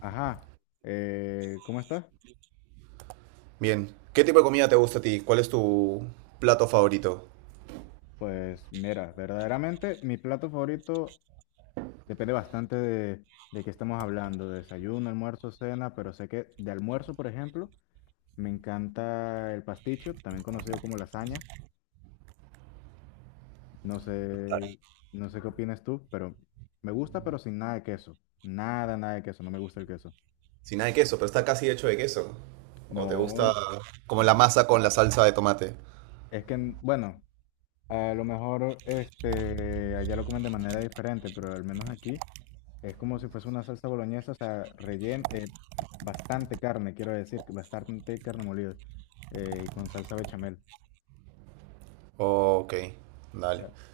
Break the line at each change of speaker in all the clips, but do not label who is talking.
Ajá, ¿cómo estás?
Bien. ¿Qué tipo de comida te gusta a ti? ¿Cuál es tu plato favorito?
Pues mira, verdaderamente mi plato favorito depende bastante de qué estamos hablando, de desayuno, almuerzo, cena, pero sé que de almuerzo, por ejemplo, me encanta el pasticho, también conocido como lasaña. No
Vale.
sé, no sé qué opinas tú, pero me gusta, pero sin nada de queso. Nada, nada de queso, no me gusta el queso.
Sin nada de queso, pero está casi hecho de queso. ¿O te gusta
No,
como la
no.
masa con la salsa de tomate?
Es que, bueno. A lo mejor este, allá lo comen de manera diferente, pero al menos aquí es como si fuese una salsa boloñesa, o sea, bastante carne, quiero decir, que bastante carne molida y con salsa bechamel.
Ok,
Ya.
dale.
O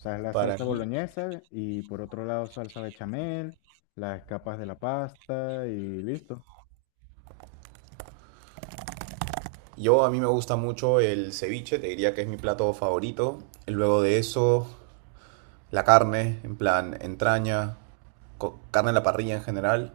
sea, es la
Para
salsa
mí,
boloñesa y por otro lado salsa bechamel, las capas de la pasta y listo.
yo A mí me gusta mucho el ceviche, te diría que es mi plato favorito. Luego de eso, la carne, en plan entraña, carne en la parrilla en general.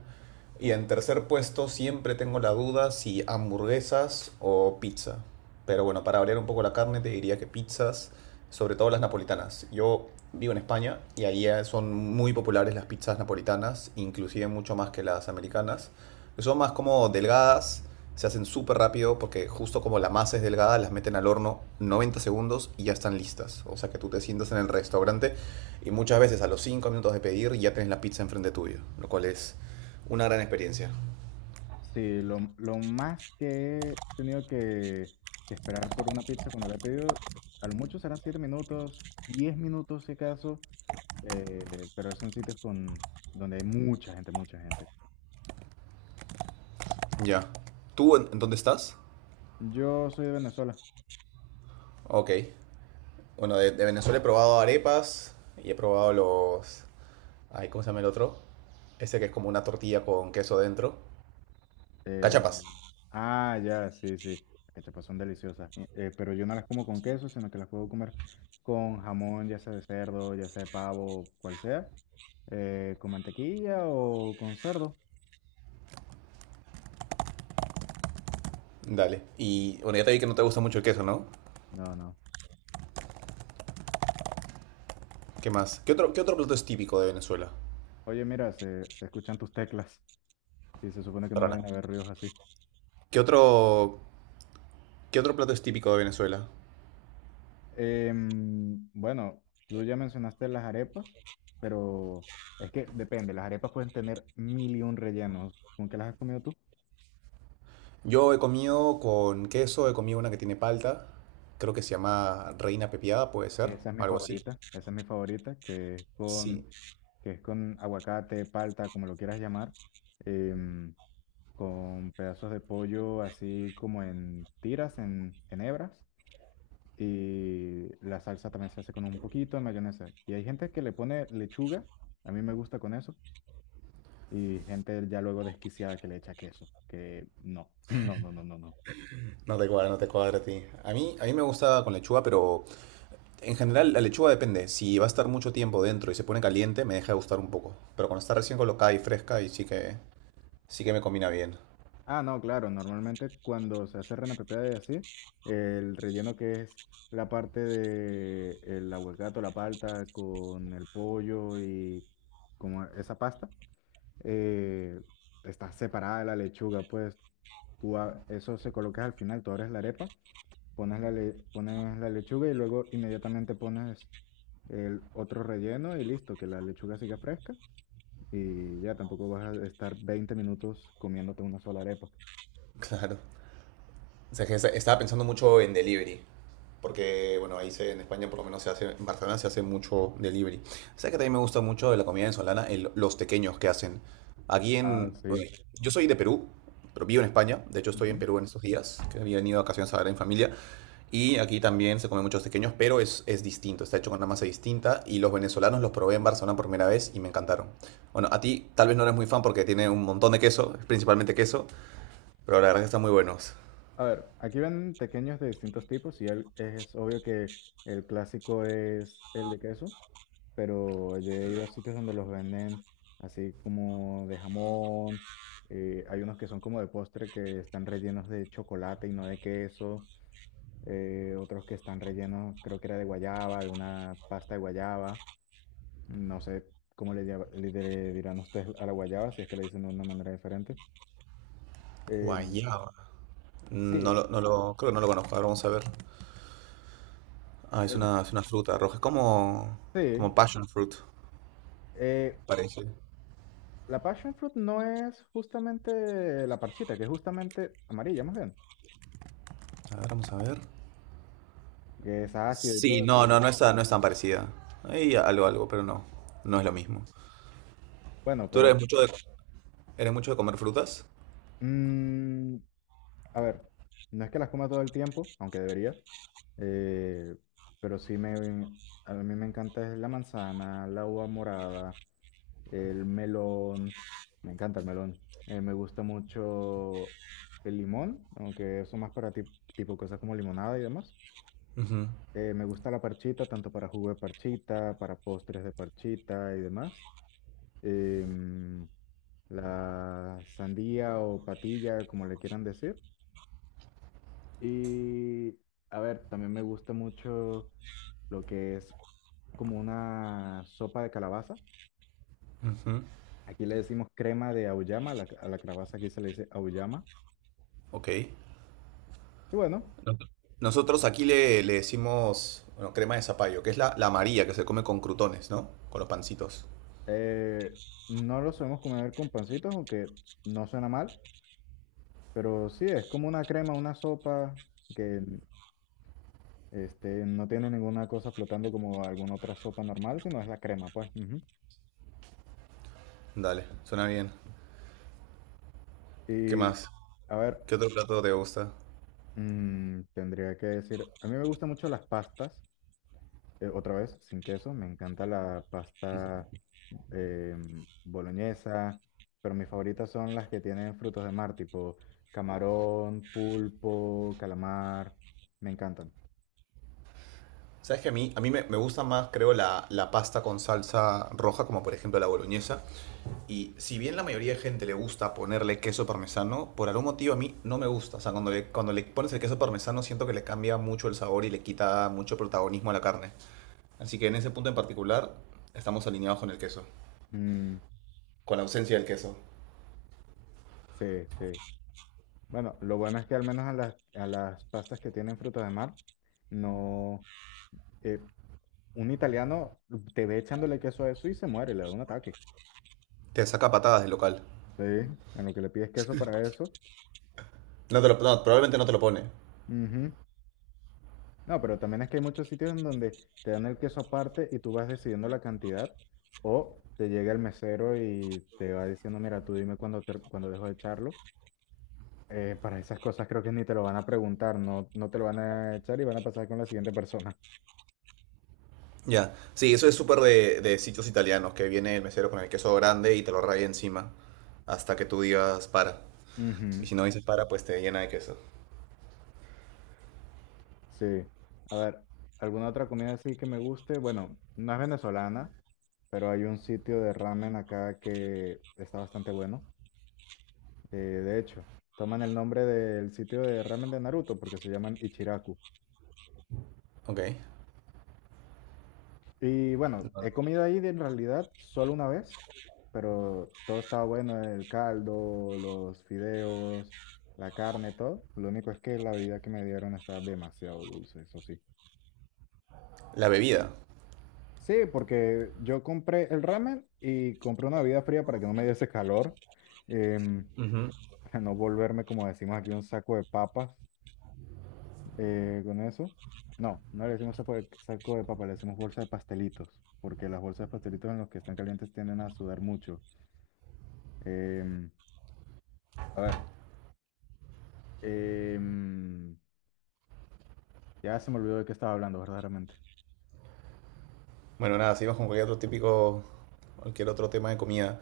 Y en tercer puesto siempre tengo la duda si hamburguesas o pizza. Pero bueno, para variar un poco la carne te diría que pizzas, sobre todo las napolitanas. Yo vivo en España y ahí son muy populares las pizzas napolitanas, inclusive mucho más que las americanas, que son más como delgadas, se hacen súper rápido porque justo como la masa es delgada, las meten al horno 90 segundos y ya están listas. O sea que tú te sientas en el restaurante y muchas veces a los 5 minutos de pedir ya tenés la pizza enfrente tuyo, lo cual es una gran experiencia.
Sí, lo más que he tenido que esperar por una pizza cuando la he pedido, a lo mucho serán 7 minutos, 10 minutos si acaso, pero son sitios donde hay mucha gente, mucha gente.
Ya. ¿Tú en dónde estás?
Yo soy de Venezuela.
Ok. Bueno, de Venezuela he probado arepas y he probado los... Ay, ¿cómo se llama el otro? Ese que es como una tortilla con queso dentro.
eh,
Cachapas.
ah, ya, sí, sí. Las cachapas son deliciosas, pero yo no las como con queso, sino que las puedo comer con jamón, ya sea de cerdo, ya sea de pavo, cual sea, con mantequilla o con cerdo.
Dale. Y bueno, ya te vi que no te gusta mucho el queso, ¿no?
No, no.
¿Qué más? ¿Qué otro plato es típico de Venezuela?
Oye, mira, se escuchan tus teclas y se supone que no
Perdona.
deben haber ruidos así.
¿Qué otro, qué otro plato es típico de Venezuela?
Bueno, tú ya mencionaste las arepas, pero es que depende, las arepas pueden tener mil y un rellenos. ¿Con qué las has comido tú?
Yo he comido con queso, he comido una que tiene palta, creo que se llama reina pepiada, puede ser,
Esa es mi
algo así.
favorita, esa es mi favorita, que es
Sí,
con, que es con aguacate, palta, como lo quieras llamar, em, con pedazos de pollo así como en tiras, en hebras, y la salsa también se hace con un poquito de mayonesa. Y hay gente que le pone lechuga, a mí me gusta con eso. Y gente ya luego desquiciada que le echa queso, que no, no, no, no, no, no.
no te cuadra, no te cuadra a ti. A mí me gusta con lechuga, pero en general la lechuga depende. Si va a estar mucho tiempo dentro y se pone caliente, me deja de gustar un poco. Pero cuando está recién colocada y fresca, y sí que me combina bien.
Ah, no, claro, normalmente cuando se hace reina pepiada y así, el relleno que es la parte de el aguacate, o la palta con el pollo y como esa pasta, eh, está separada de la lechuga, pues eso se colocas al final, tú abres la arepa, pones la lechuga y luego inmediatamente pones el otro relleno y listo, que la lechuga siga fresca y ya tampoco vas a estar 20 minutos comiéndote una sola arepa.
Claro. O sea, que estaba pensando mucho en delivery. Porque, bueno, ahí se, en España por lo menos se hace, en Barcelona se hace mucho delivery. O sea que también me gusta mucho de la comida venezolana, los tequeños que hacen.
Ah,
Bueno,
sí.
yo soy de Perú, pero vivo en España. De hecho, estoy en
Ujú.
Perú en estos días, que había venido a vacaciones a ver en familia. Y aquí también se comen muchos tequeños, pero es distinto, está hecho con una masa distinta. Y los venezolanos los probé en Barcelona por primera vez y me encantaron. Bueno, a ti tal vez no eres muy fan porque tiene un montón de queso, principalmente queso, pero la verdad que están muy buenos.
A ver, aquí ven tequeños de distintos tipos es obvio que el clásico es el de queso, pero yo he ido a sitios donde los venden así como de jamón, hay unos que son como de postre que están rellenos de chocolate y no de queso. Otros que están rellenos, creo que era de guayaba, de una pasta de guayaba, no sé cómo le dirán ustedes a la guayaba, si es que le dicen de una manera diferente. Eh,
Guayaba.
sí,
Creo que no lo conozco. Ahora vamos a ver. Ah, es
bueno,
una, es una fruta roja. Es como
sí.
passion fruit,
eh,
parece.
la passion fruit no es justamente la parchita, que es justamente amarilla más bien,
A ver, vamos a ver.
que es ácida y
Sí,
todo
no,
eso.
no, no es tan parecida. Hay algo, algo, pero no. No es lo mismo.
Bueno,
¿Tú
pero.
eres mucho de comer frutas?
mm, A ver, no es que las coma todo el tiempo, aunque debería, eh, pero sí me, a mí me encanta es la manzana, la uva morada, el melón, me encanta el melón. Me gusta mucho el limón, aunque eso más tipo cosas como limonada y demás.
Ujú,
Me gusta la parchita, tanto para jugo de parchita, para postres de parchita y demás. Em, la sandía o patilla, como le quieran decir. Y a ver, también me gusta mucho lo que es como una sopa de calabaza.
ujú.
Aquí le decimos crema de auyama, a la calabaza aquí se le dice auyama.
Ok.
Y bueno,
No- Nosotros aquí le decimos, bueno, crema de zapallo, que es la amarilla que se come con crutones, ¿no? Con los pancitos.
eh, no lo solemos comer con pancitos, aunque no suena mal, pero sí, es como una crema, una sopa que este, no tiene ninguna cosa flotando como alguna otra sopa normal, sino es la crema, pues. Ujú.
Dale, suena bien. ¿Qué
Y
más?
a ver,
¿Qué otro plato te gusta?
tendría que decir, a mí me gustan mucho las pastas. Otra vez, sin queso. Me encanta la pasta boloñesa, pero mis favoritas son las que tienen frutos de mar, tipo camarón, pulpo, calamar. Me encantan.
Sabes que a mí me gusta más, creo, la pasta con salsa roja, como por ejemplo la boloñesa. Y si bien la mayoría de gente le gusta ponerle queso parmesano, por algún motivo a mí no me gusta. O sea, cuando le pones el queso parmesano siento que le cambia mucho el sabor y le quita mucho protagonismo a la carne. Así que en ese punto en particular estamos alineados con el queso,
Mm,
con la ausencia del queso.
sí, sí. Bueno, lo bueno es que al menos a las pastas que tienen frutos de mar, no. eh, un italiano te ve echándole queso a eso y se muere, le da un ataque.
Te saca patadas del local.
Sí, en lo que le pides queso para eso.
No, probablemente no te lo pone.
Ujú. No, pero también es que hay muchos sitios en donde te dan el queso aparte y tú vas decidiendo la cantidad o te llega el mesero y te va diciendo, mira, tú dime cuándo dejo de echarlo. Para esas cosas creo que ni te lo van a preguntar, no, no te lo van a echar y van a pasar con la siguiente persona.
Ya, sí, eso es súper de sitios italianos, que viene el mesero con el queso grande y te lo raya encima hasta que tú digas para. Y
Ujú.
si no dices para, pues te llena de queso.
Sí. A ver, ¿alguna otra comida así que me guste? Bueno, no es venezolana, pero hay un sitio de ramen acá que está bastante bueno. De hecho, toman el nombre del sitio de ramen de Naruto porque se llaman Ichiraku.
Ok.
Y bueno, he comido ahí en realidad solo una vez, pero todo estaba bueno, el caldo, los fideos, la carne, todo. Lo único es que la bebida que me dieron estaba demasiado dulce, eso sí.
La bebida.
Sí, porque yo compré el ramen y compré una bebida fría para que no me diese calor, em,
Ujú.
para no volverme, como decimos aquí, un saco de papas. Con eso. No, no le decimos saco de papa, le decimos bolsa de pastelitos, porque las bolsas de pastelitos en los que están calientes tienden a sudar mucho. Em, a ver, em, ya se me olvidó de qué estaba hablando verdaderamente.
Bueno, nada, seguimos con cualquier otro tema de comida.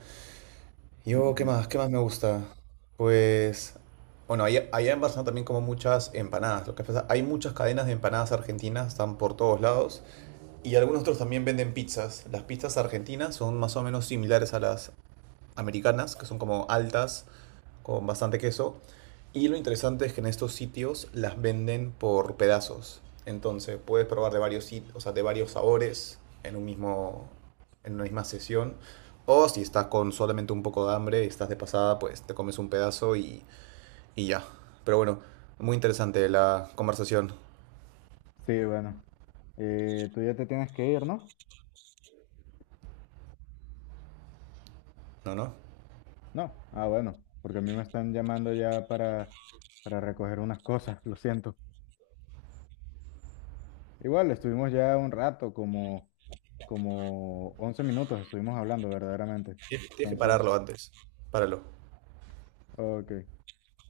Yo, ¿qué
Ujú.
más? ¿Qué más me gusta? Pues, bueno, allá en Barcelona también como muchas empanadas. Lo que pasa, hay muchas cadenas de empanadas argentinas, están por todos lados. Y algunos otros también venden pizzas. Las pizzas argentinas son más o menos similares a las americanas, que son como altas, con bastante queso. Y lo interesante es que en estos sitios las venden por pedazos. Entonces puedes probar de varios sitios, o sea, de varios sabores en un mismo, en una misma sesión. O si estás con solamente un poco de hambre y estás de pasada, pues te comes un pedazo y ya. Pero bueno, muy interesante la conversación,
Sí, bueno. Tú ya te tienes que ir, ¿no?
¿no? ¿No?
No. Ah, bueno, porque a mí me están llamando ya para recoger unas cosas, lo siento. Igual, estuvimos ya un rato, como 11 minutos estuvimos hablando verdaderamente.
Tienes que
Entonces.
pararlo antes. Páralo.
Ok.